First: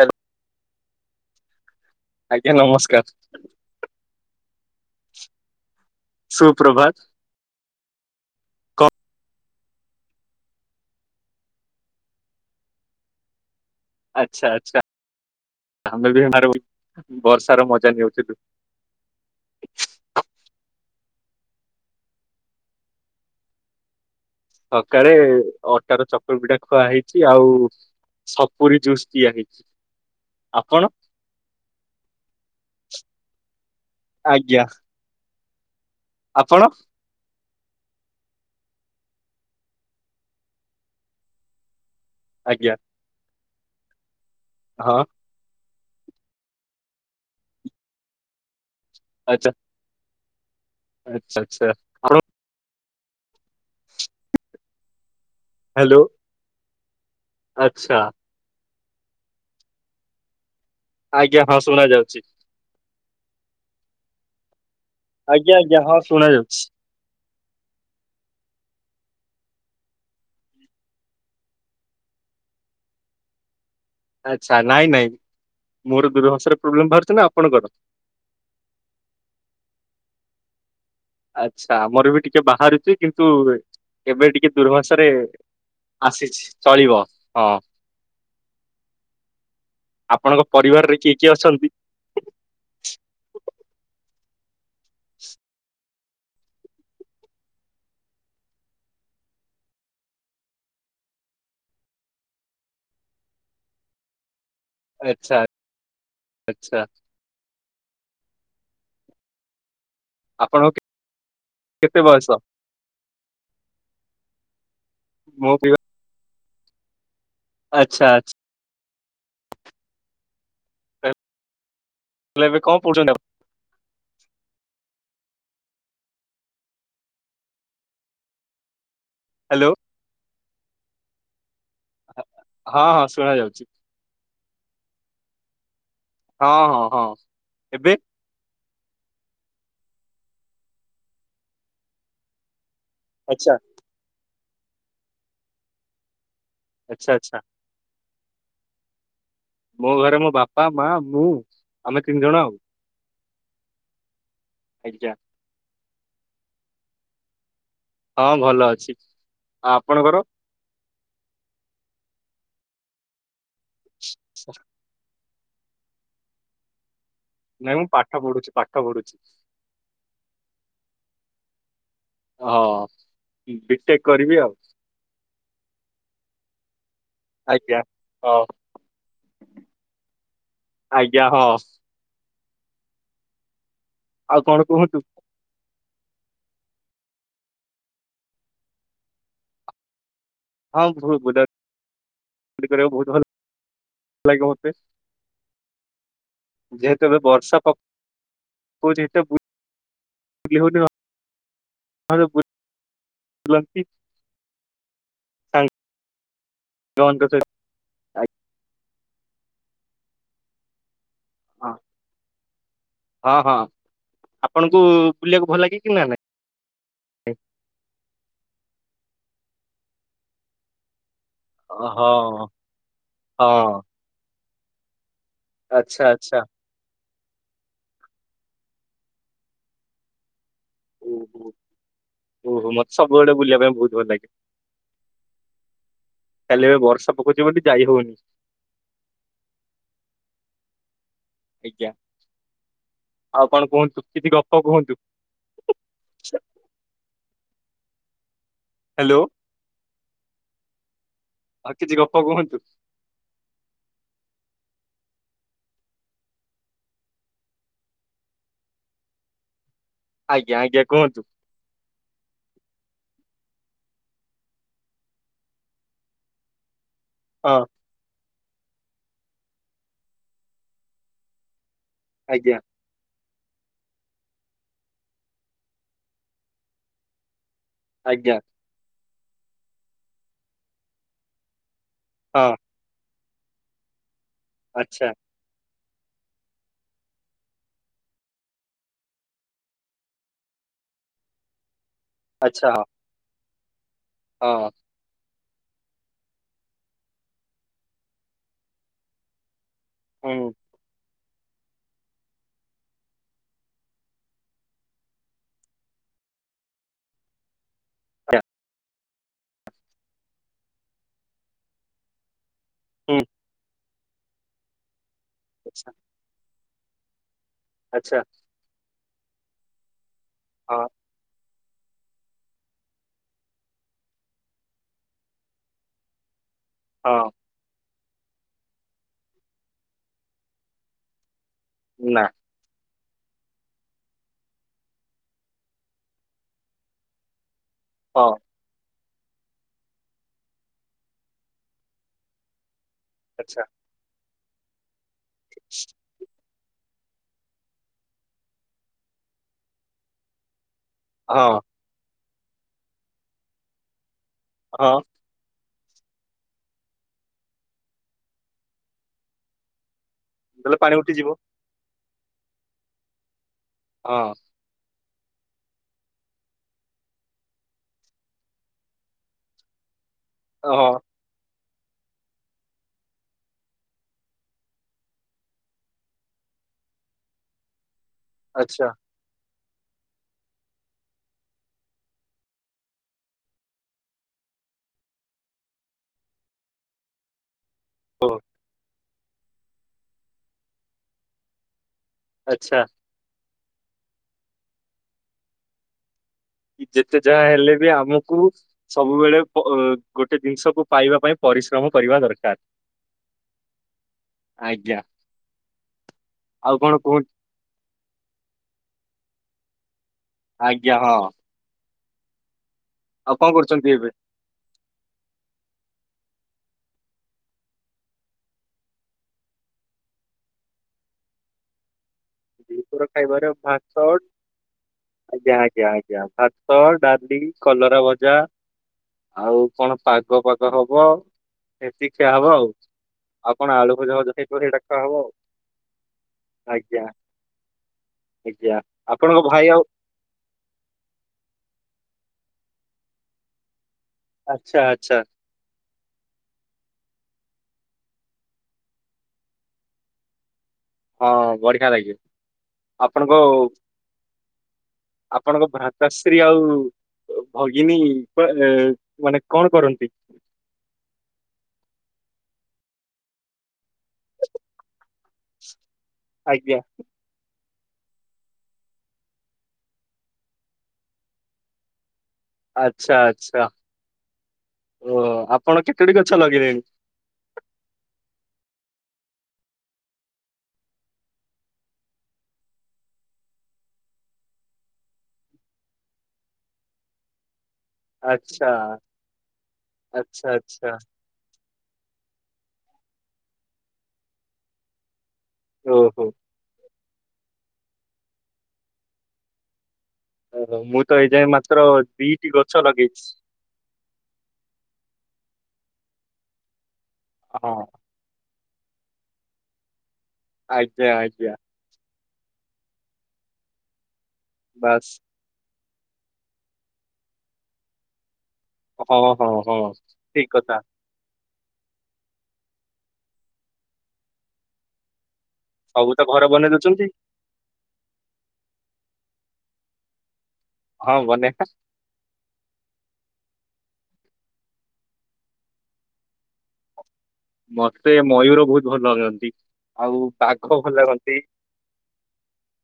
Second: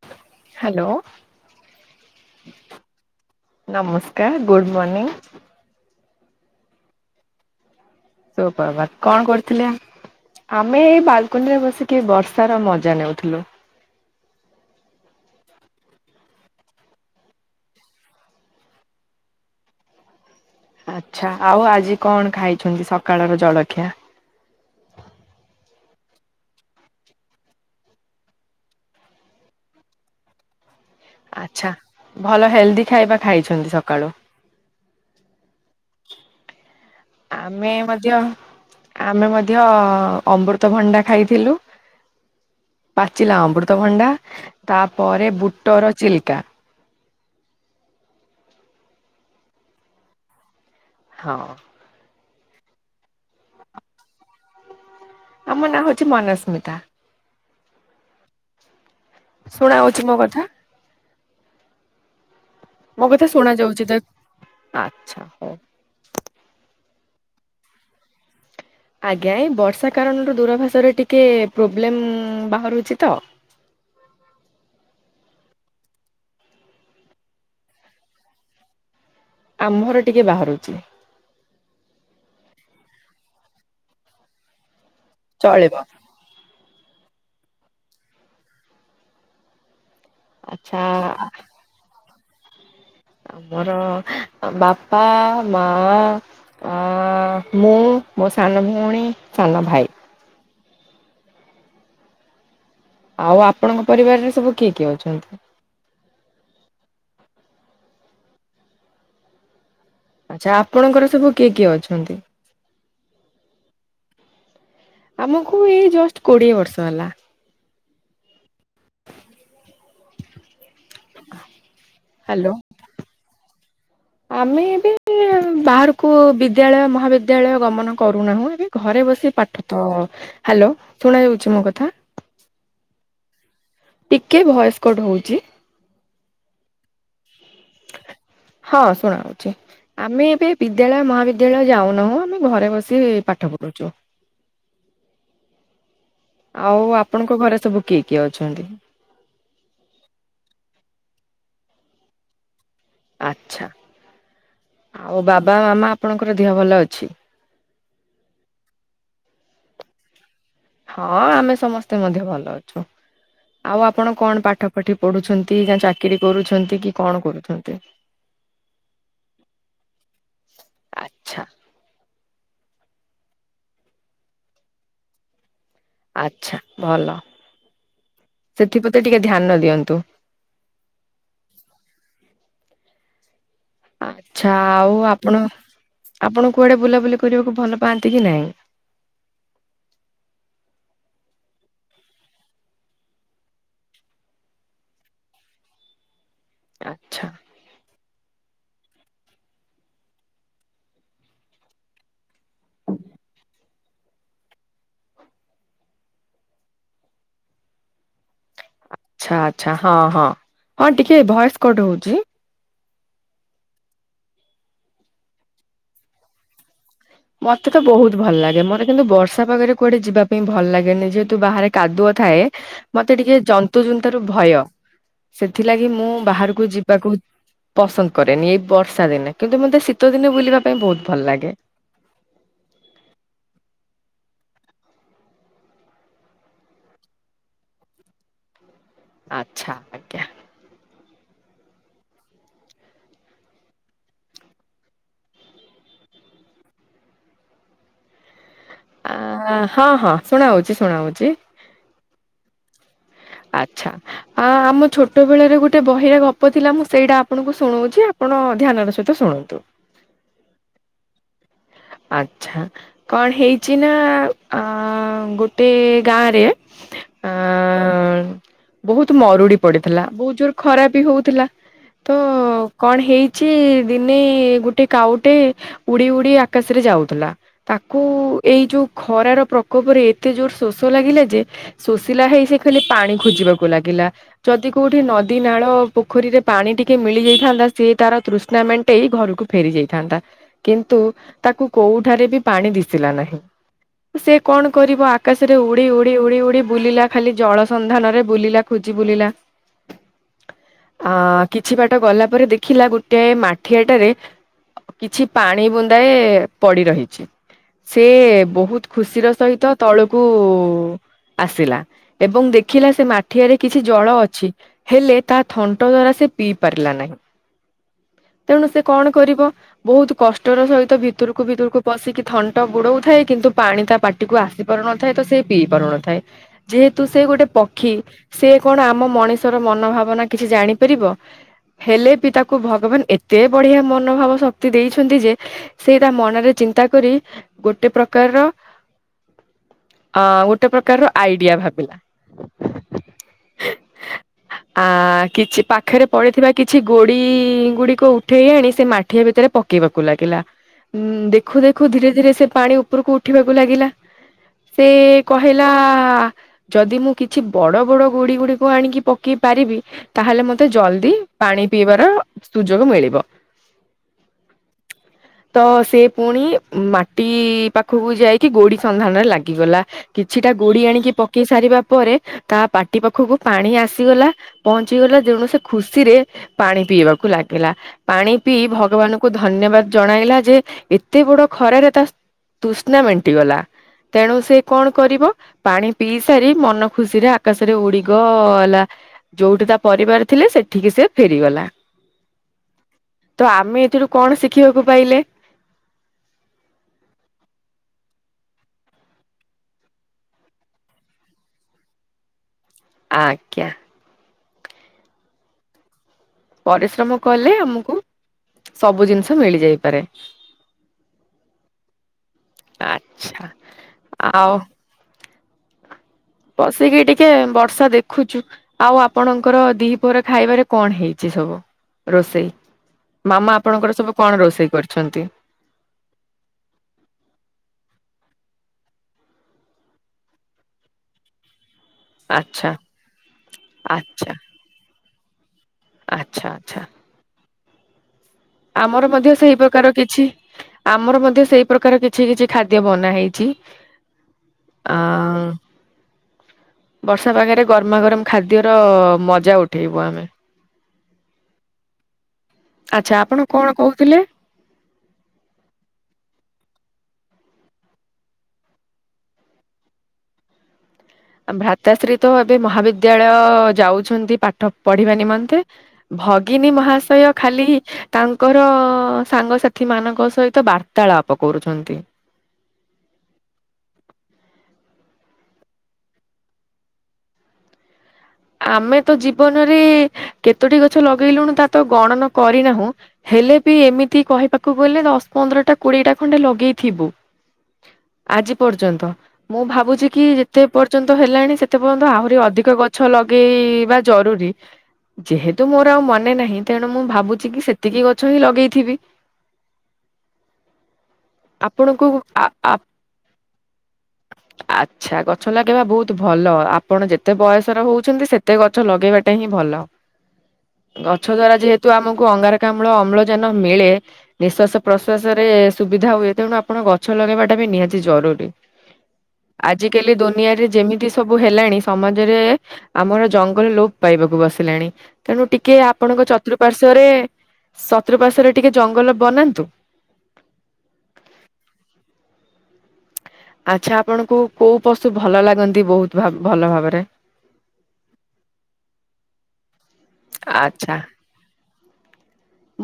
Hello hello. ଆଜ୍ଞା ନମସ୍କାର। ନମସ୍କାର ଗୁଡ଼୍ ମର୍ନିଙ୍ଗ। ସୁପ୍ରଭାତ। କ ସୁପ୍ରଭାତ କଣ କରୁଥିଲେ? ଆମେ ଏଇ ବାଲକୁନିରେ ବସିକି ବର୍ଷାର ମଜା ନେଉଥୁଲୁ। ଆଚ୍ଛା ଆଚ୍ଛା ଆମେ ବି [inaudible] ଆଡୁ ବର୍ଷାର ମଜା ନେଉଥୁଲୁ। ଆଚ୍ଛା ଆଉ ଆଜି କଣ ଖାଇଛନ୍ତି ସକାଳର ଜଳଖିଆ। ସକାଳେ ଅଟାର ଚକୁଳି ପିଠା ଖୁଆହେଇଛି ଆଉ ସପୁରି ଜୁସ୍ ପିଆ ହେଇଛି ଆପଣ ଆଚ୍ଛା ଭଲ ହେଲ୍ଦି ଖାଇବା ଖାଇଛନ୍ତି ସକାଳୁ। ଆଜ୍ଞା। ଆପଣ ଆମେ ମଧ୍ୟ ଆମେ ମଧ୍ୟ ଅମୃତଭଣ୍ଡା ଖାଇଥିଲୁ। ଆଜ୍ଞା। ପାଚିଲା ଅମୃତଭଣ୍ଡା ହଁ ତାପରେ ବୁଟର ଚିଲିକା ଆଚ୍ଛା। ହଁ ଆଚ୍ଛା ଚ୍ଛା। ଆମ ନାଁ ହଉଚି ମନସ୍ମିତା। ଆଛା। ଶୁଣା ହଉଚି ମୋ କଥା। ଆଜ୍ଞା ହଁ ଶୁଣା ଯାଉଚି। ମୋ କଥା ଶୁଣା ଯାଉଚି ତ ଆଛା ଆଜ୍ଞା ହଉ ଆଜ୍ଞା ହଁ ଶୁଣା ଯାଉଛି। ଆଜ୍ଞା ଏଇ ବର୍ଷା କାରଣରୁ ଦୂରାଭାଷାରେ ଟିକେ ପ୍ରୋବ୍ଲେମ୍ ବାହାରୁଛି ତ। ଆଛା ନାଇଁ ନାଇଁ ମୋର ଦୁରଭାଷରେ ପ୍ରୋବ୍ଲେମ ବାହାରୁଚି ନା ଆପଣଙ୍କର? ଆମ୍ଭର ଟିକେ ବାହାରୁଛି। ଆଚ୍ଛା ଆମର ବି ଟିକେ ବାହାରୁଚି କିନ୍ତୁ ଏବେ ଟିକେ ଦୂର୍ଭାଷରେ ଚଳିବ। ଆସିଛି ଚଳିବ ହଁ। ଆପଣଙ୍କ ଆଚ୍ଛା ପରିବାରରେ କିଏ କିଏ ଅଛନ୍ତି? ଆମର ବାପା ମା। ଅ ମୁଁ ମୋ ସାନ ଭଉଣୀ ସାନ ଭାଇ। ଆଉ ଆପଣଙ୍କ ପରିବାରରେ ସବୁ କିଏ କିଏ ଅଛନ୍ତି? ଆଛା। ଆଚ୍ଛା ଆପଣଙ୍କ ଆପଣଙ୍କର ସବୁ କିଏ କିଏ କେତେ ଅଛନ୍ତି? ବୟସ? ମୋ ଆମକୁ ପିବା ଏଇ ଜଷ୍ଟ କୋଡିଏ ବର୍ଷ ହେଲା। ଆଚ୍ଛା ଆଛ ହେଲେ ହ୍ୟାଲୋ ଏବେ କଣ [inaudible] ଆମେ ଏବେ [inaudible] ବାହାରକୁ ବିଦ୍ୟାଳୟ ମହାବିଦ୍ୟାଳୟ ଗମନ କରୁନାହୁଁ ଏବେ ଘରେ ବସି ପାଠ ହ୍ୟାଲୋ ତ ହ୍ୟାଲୋ ଶୁଣାଯାଉଛି ମୋ କଥା ଆ ହଁ ଶୁଣା ଯାଉଛି ଟିକିଏ ଭଏସ୍ କଡ଼ ହଉଛି ହଁ ହଁ ହଁ ଏବେ ହଁ ଶୁଣା ହଉଛି ଆମେ ଏବେ ବିଦ୍ୟାଳୟ ମହାବିଦ୍ୟାଳୟ ଯାଉନାହୁଁ ଆମେ ଘରେ ବସି କି ଆଚ୍ଛା ପାଠ ପଢ଼ୁଛୁ ଆଉ ଆଚ୍ଛା ଆଚ୍ଛା ଆପଣଙ୍କ ଘରେ ସବୁ କିଏ କିଏ ଅଛନ୍ତି ମୋ ଘରେ ମୋ ବାପା ମା ମୁଁ ଆମେ ତିନି ଜଣ ଆଉ ଆଛା ଆଜ୍ଞା ଆଉ ବାବା ମାମା ଆପଣଙ୍କର ଦେହ ଭଲ ଅଛି ହଁ ଭଲ ଅଛି ଆଉ ଆପଣଙ୍କର ହଁ ଆମେ ସମସ୍ତେ ମଧ୍ୟ ଭଲ ଅଛୁ ଆଉ ଆପଣ କଣ ପାଠ ପଠି ପଢୁଛନ୍ତି ନା ଚାକିରୀ କରୁଛନ୍ତି କି କଣ କରୁ ନାଇଁ ମୁଁ ପାଠ ପଢୁଛି ପାଠ ପଢୁଛି ଆଚ୍ଛା ହଁ ବିଟେକ୍ କରିବି ଆଉ ଆଛା ଭଲ ଆଜ୍ଞା ହଉ ସେଥିପ୍ରତି ଟିକେ ଧ୍ୟାନ ଦିଅନ୍ତୁ। ଆଜ୍ଞା ହଁ ଆଛା କଣ ଆଉ କୁହନ୍ତୁ? ଆପଣ ଆପଣ କୁଆଡେ ବୁଲାବୁଲି କରିବାକୁ ଭଲ ପାଆନ୍ତି କି ନାଇଁ ହଁ ବହୁତ ବୁଲେ ବୁଲି କରିବାକୁ ବହୁତ ଭଲ ଲାଗେ ମତେ ଯେହେତୁ ଏ ଆଚ୍ଛା ବର୍ଷା ପ କଉଛି ଏତେ ବୁ ଲି ହଉନି ଏବେ ବୁ ଲନ୍ତି ଜଣଙ୍କ ସହି ଆଚ୍ଛା ଆଚ୍ଛା ହଁ ହଁ ହଁ ଟିକିଏ ଭଏସ୍ କଟ୍ ହଉଛି ହଁ ହଁ ଆପଣଙ୍କୁ ବୁଲିବାକୁ ଭଲ ଲାଗେ କି ନା ନାହିଁ ମତେ ତ ବହୁତ ଭଲ ଲାଗେ ମୋତେ କିନ୍ତୁ ବର୍ଷା ପାଗରେ କୁଆଡେ ଯିବା ପାଇଁ ଭଲ ଲାଗେନି ଯେହ ହେତୁ ବାହାରେ ହଁ କାଦୁଅ ଥାଏ ହଁ ମତେ ଟିକେ ଜନ୍ତୁ ଜୁନ୍ତା ରୁ ଭୟ ସେଥିଲାଗି ଆଚ୍ଛା ମୁଁ ଆଚ୍ଛା ବାହାରକୁ ଯିବାକୁ ପସନ୍ଦ କରେନି ଏଇ ବର୍ଷା ଦିନେ କିନ୍ତୁ ମୋତେ ଶୀତ ଦିନେ ବୁଲିବା ପାଇଁ ବହୁତ ଭଲ ଓହୋ। ଲାଗେ ଓହୋ ମତେ ସବୁଆଡେ ବୁଲିବା ପାଇଁ ବହୁତ ଭଲ ଲାଗେ ଖାଲି ଏବେ ବର୍ଷା ପକଉଛି ବୋଲି ଯାଇ ହଉନି ଆଚ୍ଛା ଆଜ୍ଞା ଆଜ୍ଞା ଆଉ କଣ କୁହନ୍ତୁ କିଛି ଗପ କୁହନ୍ତୁ ହ୍ୟାଲୋ ଆ ହଁ ହଁ ଶୁଣା ହଉଛି ଶୁଣା ହଉଛି ଆଉ କିଛି ଗପ କୁହନ୍ତୁ ଆଚ୍ଛା ଆ ଆମ ଛୋଟ ବେଳରେ ଗୋଟେ ବହିରେ ଗପ ଥିଲା ମୁଁ ସେଇଟା ଆପଣଙ୍କୁ ଶୁଣଉଛି ଆପଣ ଧ୍ୟାନ ର ସହିତ ଶୁଣନ୍ତୁ ଆଜ୍ଞା ଆଜ୍ଞା କୁହନ୍ତୁ ଆଚ୍ଛା କଣ ହେଇଚି ନା ଅ ଗୋଟେ ଗାଁରେ ହଁ ହଁ ବହୁତ ମରୁଡି ପଡିଥିଲା ବହୁତ ଜୋରରେ ଖରା ବି ହଉଥିଲା ତ ଆଜ୍ଞା କଣ ହେଇଛି ଦିନେ ଗୋଟେ କାଉଟେ ଉଡି ଉଡି ଆ କାଶରେ ଯାଉଥିଲା ତାକୁ ଆଜ୍ଞା ଏଇ ଯୋଉ ଖରାର ପ୍ରକୋପରେ ଏତେ ଜୋର ଶୋଷ ଲାଗିଲା ଯେ, ଶୋଷିଲା ହେଇ ହଁ ସେ ଖାଲି ପାଣି ଖୋଜିବାକୁ ଲାଗିଲା, ଯଦି କୋଉଠି ଆଚ୍ଛା ନ ନଦୀ ନାଳ ପୋଖରୀରେ ପାଣି ଟିକେ ମିଳି ଯାଇଥାନ୍ତା, ସିଏ ତାର ତୃଷ୍ଣା ମେଣ୍ଟେଇ ଘରକୁ ଫେରି ଯାଇଥାନ୍ତା। କିନ୍ତୁ ତାକୁ କୋଉଠାରେ ବି ଆଚ୍ଛା ପାଣି ହଁ ଦିଶିଲା ନାହିଁ, ସେ କଣ କରିବ ଆକାଶରେ ଉଡି ଉଡି ଉଡି ଉଡି ବୁଲିଲା ଖାଲି, ଜଳସନ୍ଧାନରେ ବୁଲିଲା, ଖୋଜି ବୁଲିଲା। ହୁଁ ଆ କିଛି ବାଟ ଗଲା ପରେ ଦେଖିଲା ଗୋଟେ ମାଠିଆଟାରେ କିଛି ପାଣି ବୁନ୍ଦାଏ ପଡି ରହିଚି, ସେ ଆଜ୍ଞା, ବହୁତ୍ ଖୁସିର ସହିତ ତଳକୁ ଆସିଲା ଏବଂ ଦେଖିଲା ସେ ହୁଁ ମାଠିଆରେ କି କିଛି ଜଳ ଅଛି, ହେଲେ ତା ଥଣ୍ଟ ଆଚ୍ଛା। ଦ୍ଵାରା ସେ ପିଇ ପାରିଲା ନାହିଁ। ଆଛା। ତେଣୁ ସେ କଣ କରିବ, ବହୁତ କଷ୍ଟର ହଁ ସହିତ ଭିତରକୁ ଭିତରକୁ ପଶିକି ଥଣ୍ଟ ବୁଡଉଥାଏ କିନ୍ତୁ ପାଣି ତା ପାଟିକୁ ଆସି ପାରୁନଥାଏ ତ, ସେ ପିଇ ପାରୁନଥାଏ। ଯେହେତୁ ହଁ ସେ ଗୋଟେ ପକ୍ଷୀ, ସେ କଣ ଆମ ମଣିଷର ମନ ଭାବନା କିଛି ଜାଣିପାରିବ? ହେଲେ ନା ବି ତାକୁ ଭଗବାନ୍ ଏତେ ବଢିଆ ମନୋଭାବ ଶକ୍ତି ଦେଇଛନ୍ତି ଯେ, ସେଇଟା ମନରେ ଚିନ୍ତା କରି ଗୋଟେ ହଁ ପ୍ରକାରର ଅ ଗୋଟେ ପ୍ରକାରର ଆଇଡିଆ ଭାବିଲା। ଆଛା। ଆ କିଛି ପାଖରେ ପଡିଥିବା କିଛି ଗୋଡି ଗୁଡି କୁ ଉଠେଇ ଆଣି ସେ ମାଠିଆ ଭିତରେ ପକେଇବାକୁ ଲାଗିଲା, ଉଁ ହଁ। ଦେଖୁ ଦେଖୁ ଖୁୁ ଧୀରେ ଧୀରେ ସେ ପାଣି ଉପରକୁ ଉଠିବାକୁ ଲାଗିଲା, ସେ ହଁ କହିଲା, ଯଦି ମୁଁ କିଛି ବଡ ବଡ ଗୁଡି ଗୁଡିକୁ ଆଣିକି ପକେଇ ପାରିବି ତାହେଲେ ମତେ ପାଣି ଜଲ୍ ଦି ଉଠିଯିବ ପାଣି ପିଇବାର ସୁଯୋଗ ମିଳିବ। ହଁ। ତ ସେ ପୁଣି ମାଟି ପାଖକୁ ଯାଇକି ଗୋଡି ସନ୍ଧାନରେ ଲାଗିଗଲା। କିଛିଟା ଗୋଡି ହଁ ଆଣିକି ପକେଇ ସାରିବା ପରେ, ତା ପାଟି ପାଖକୁ ପାଣି ଆସିଗଲା ପହଞ୍ଚି ଗଲା, ତେଣୁ ସେ ଖୁସିରେ ପାଣି ପିଇବାକୁ ଲାଗିଲା, ପାଣି ପିଇ ଆଚ୍ଛା ଭଗବାନ୍ କୁ ଧନ୍ୟବାଦ ଜଣାଇଲା ଯେ, ଏତେ ବଡ ଖରାରେ ତା ତୁସ୍ନା ମେଣ୍ଟି ଗଲା। ତେଣୁ ସେ କଣ କରିବ, ପାଣି ପିଇ ସାରି ମନ ଖୁସିରେ ଆ ଆକାଶରେ ଉଡିଗ ହଉ ଅଲା, ଯୋଉଠି ତା ପରିବାର ଥିଲେ, ସେଠିକି ସେ ଫେରିଗଲା। ଆଛା। ତ ଆମେ ଏଥିରୁୁ କଣ ଶିଖିବାକୁ ପାଇଲେ? କି ଯେତେ ଯାହା ହେଲେ ବି ଆମକୁ ସବୁବେଳେ ଗୋ ଗୋଟେ ଜିନିଷକୁୁ ପାଇବା ପାଇଁ ପରିଶ୍ରମ କରିବା ଦରକାର। ଆଜ୍ଞା। ଆଜ୍ଞା। ଆଉ କଣ ପରିଶ୍ରମ କୁହନ୍ତୁ କଲେ ଆମକୁ ସବୁ ଜିନିଷ ମିଳିଯାଇପାରେ। ଆଜ୍ଞା ହଁ। ଆଉ ଆଛା, କଣ କରୁଛନ୍ତି ଏବେ? ଆଉ ବସିକି ଟିକେ ବର୍ଷା ଦେଖୁଚୁ। ଆଉ ଆପଣଙ୍କର ଦି ପହର ଖାଇବାରେ କଣ ହେଇଚି ସବୁ? ରୋଷେଇ, ଦିପହର ଖାଇବାରେ ମାମା ଆପଣଙ୍କର ଭାତ ସବୁ କଣ ରୋଷେଇ କରିଛନ୍ତି? ଆଜ୍ଞା ଆଜ୍ଞା, ଆଜ୍ଞା, ଭାତ୍ ଭାତ, ଡାଲି, କଲରା ଭଜା, ଆଉ କଣ ପାଗ ଫାଗ ହବ। ସେତିିକି ଖିଆ ହବ ଆଚ୍ଛା ଆଉ କଣ ଆଳୁ ଭଜା ଆଚ୍ଛା ଫଜା କରି ଡାକା ହବ। ଆଚ୍ଛା ଆଚ୍ଛା। ଆଜ୍ଞା ଆଜ୍ଞା ଆମର ମଧ୍ୟ ଆପଣଙ୍କ ସେଇ ଭାଇ ଆଉ ପ୍ରକାର କିଛି ଆମର ମଧ୍ୟ ସେଇ ପ୍ରକାର କିଛି କିଛି ଖାଦ୍ୟ ବନା ହେଇଛି। ଆଚ୍ଛା ଆଚ୍ଛା ଆଁ ବର୍ଷା ପାଗରେ ଗରମା ଗରମ ଖାଦ୍ୟର ମଜା ଉଠେଇବୁ ଆମେ। ହଁ ବଢିଆ ଲାଗେ ଆଚ୍ଛା ଆପଣଙ୍କୁ ଆପଣ କଣ କହୁଥିଲେ? ଆପଣଙ୍କ ଭ୍ରାତା ଶ୍ରୀ ଆଉ ଭଗିନୀ କୁ ଆ ମାନେ କଣ କରନ୍ତି? ଭ୍ରାତାଶ୍ରୀ ତ ଏବେ ମହାବିଦ୍ୟାଳୟ ଯାଉଛନ୍ତି ପାଠ ପଢିବା ନିମ ନ୍ତେ ଭଗିନୀ ଆଜ୍ଞା ମହାଶୟ ଖାଲି ତାଙ୍କର ସାଙ୍ଗସାଥି ମାନଙ୍କ ସହିତ ବାର୍ତାଳାପ କରୁଛନ୍ତି। ଆଚ୍ଛା ଆଚ୍ଛା ଓ ଆପଣ କେତୋଟି ଗଛ ଲଗେଇଲେଣି? ଆମେ ତ ଜୀବନରେ କେତୋଟି ଗଛ ଲଗେଇଲୁଣି ତା ତ ଗଣନ କରିନାହୁଁ। ହେଲେ ବି ଏମିତି କହିବାକୁ ଗଲେ ଦଶ ପନ୍ଦରଟା କୋଡିଏଟା ଖଣ୍ଡେ ଲଗେଇଥିବୁ। ଆଜି ଆଚ୍ଛା ପର୍ଯ୍ୟନ୍ତ ମୁଁ ଭାବୁଛି କି ଆଚ୍ଛା ଯେତେ ଆଚ୍ଛା ପର୍ଯ୍ୟନ୍ତ ହେଲାଣି ସେତେ ପର୍ଯ୍ୟନ୍ତ ଆହୁରି ଅଧିକ ଗଛ ଗଛ ଲଗେଇବା ଜରୁରୀ, ଯେହେତୁ ମୋର ଆଉ ଓହୋ ମନେ ନାହିଁ। ତେଣୁ ମୁଁ ଭାବୁଛି କି ସେତିକି ଗଛ ହିଁ ଲଗେଇଥିବି। ଓ ମୁଁ ତ ଏଇଯାଏଁ ମାତ୍ର ଆପଣଙ୍କୁ ଆ ଦିଟି ଆ ଗଛ ଲଗେଇଛି। ଆଚ୍ଛା ଗଛ ଲଗେଇବା ବହୁତ ଭଲ ଆପଣ ଯେତେ ହଁ ବୟସର ହଉଛନ୍ତି ସେ ତେ ଗଛ ଲଗେଇବାଟା ହିଁ ଭଲ, ଆଜ୍ଞା ଗଛ ଆଜ୍ଞା ଦ୍ଵାରା ଯେହେତୁ ତୁ ଆମକୁ ଅଙ୍ଗାରକାମ୍ଳ ଅମ୍ଳ ଯାନ ମିଳେ ନିଶ୍ଵାସ ବାସ୍ ପ୍ରଶ୍ଵାସ ବେ ସୁବିଧା ହୁଏ ତେଣୁ ଆପଣ ଗଛ ଲଗାଇବାଟା ନିହାତ ଜରୁରୀ। ହଁ ହଁ ହଁ ଆଜ କାଲି ଠିକ ଦୁନିଆରେ କଥା। ଯେମିତି ସବୁ ହେଲାଣି ସମାଜରେ ଆମର ଜଙ୍ଗଲ ଲୋପ ପାଇବାକୁ ବସିଲାଣି। ତେଣୁ ଟିକେ ସବୁ ତ ଆପଣଙ୍କ ଘର ବନେଇ ଚତୁଃପାର୍ଶ୍ଵରେ ଦଉଛନ୍ତି ଚତୁଃପାର୍ଶ୍ଵରେ ଟିକେ ଜଙ୍ଗଲ ବନାନ୍ତୁ। ହଁ ବନେଇବା। ଆଚ୍ଛା ଆପଣଙ୍କୁ କୋଉ ପଶୁ ଭଲ ଲାଗନ୍ତି ବହୁତ ଭଲ ଭାବରେ? ମତେ ମୟୂର ବହୁତ ଭଲ ଲାଗନ୍ତି ଆଉ ବାଘ ଭଲ ଆଚ୍ଛା ଲାଗନ୍ତି।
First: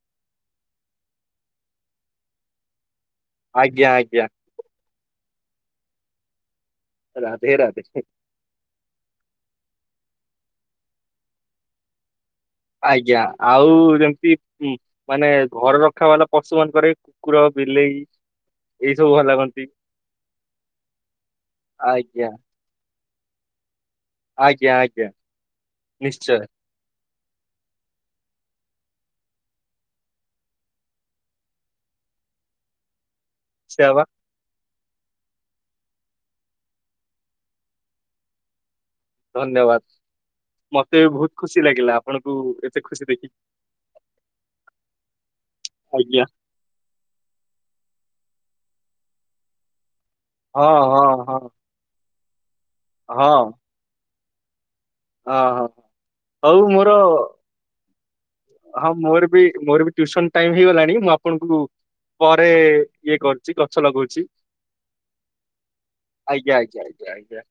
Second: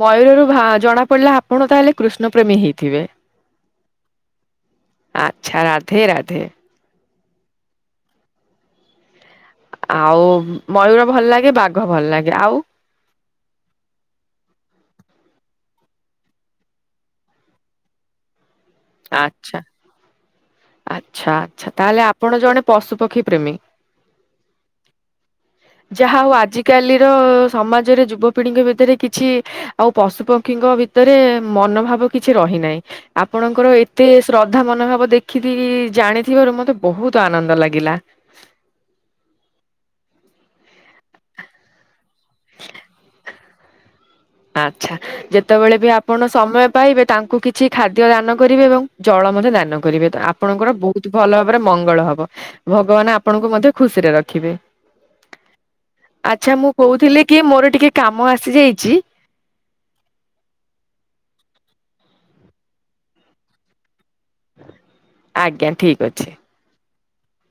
ମୟୂରରୁ ଭା ଜଣା ପଡିଲେ ଆପଣ ତାହେଲେ କୃଷ୍ଣ ପ୍ରେମୀ ହେଇଥିବେ। ଆଜ୍ଞା ଆଜ୍ଞା। ଆଚ୍ଛା ରାଧେ ରାଧେ। ରାଧେ ରାଧେ। ଆଉ ମୟୂୁର ଭଲ ଲାଗେ, ବାଘ ଭଲ ଲାଗେ। ଆଉ? ଆଜ୍ଞା ଆଉ ଯେମତି ଉଁ ମାନେ ଘର ରଖା ବାଲା ପଶୁ ମାନଙ୍କରେ କୁକୁର, ବିଲେଇ ଏଇ ସବୁ ଭଲ ଆଚ୍ଛା ଲାଗନ୍ତି। ଆଚ୍ଛା ଆଚ୍ଛା ତାହେଲେ ଆଜ୍ଞା ଆପଣ ଜଣେ ପଶୁପକ୍ଷୀ ପ୍ରେମୀ। ଆଜ୍ଞା ଆଜ୍ଞା। ଯାହା ହଉ ନିଶ୍ଚୟ ଆଜିକାଲିର ସମାଜରେ ଯୁବପିଢିଙ୍କ ଭିତରେ କିଛି ଆଉ ପଶୁପକ୍ଷୀଙ୍କ ଭିତରେ ମନୋଭାବ କିଛି ରହିନାହିଁ ଆପଣଙ୍କର ସେୟା ବା ଏତେ ଶ୍ରଦ୍ଧା ମନୋଭାବ ଦେଖିଲି ଜାଣିଥିବାରୁ ମତେ ବହୁତ ଆନନ୍ଦ ଲାଗିଲା। ଧନ୍ୟବାଦ। ମତେ ବହୁତ ଖୁସି ଲାଗିଲା ଆପଣଙ୍କୁ ଏତେ ଖୁସି ଦେଖିକି। ଆଚ୍ଛା ଯେତେବେଳେ ବି ଆଜ୍ଞା ଆପଣ ସମୟ ପାଇବେ ତାଙ୍କୁ କିଛି ଖାଦ୍ୟ ଦାନ କରିବେ, ଏବଂ ଜଳ ମଧ୍ୟ ଦାନ କରିବେ, ତ ହଁ ଆପଣଙ୍କର ହଁ ବହୁତ ଭଲ ହଁ। ଭାବରେ ମଙ୍ଗଳ ହବ। ଭଗବାନ ହଁ ଆପଣଙ୍କୁ ମଧ୍ୟ ଖୁସିରେ ରଖିବେ। ହଁ ହଁ। ଆଚ୍ଛା ଆଉ ମୁଁ ମୋର ହଁ କହୁଥିଲି କି ମୋର ଟିକେ କାମ ଆଉ ଆସିଯାଇଛି ମୋର ବି ମୋର ବି ଟିଉସନ ଟାଇମ ହେଇଗଲାଣି ମୁଁ ଆପଣଙ୍କୁ ପରେ ଇଏ କରୁଛି ଗଛ ଲଗଉଛି। ଆଜ୍ଞା ଠିକ ଅଛି। ଆଜ୍ଞା ଆଜ୍ଞା ଆଜ୍ଞା ଆଜ୍ଞା।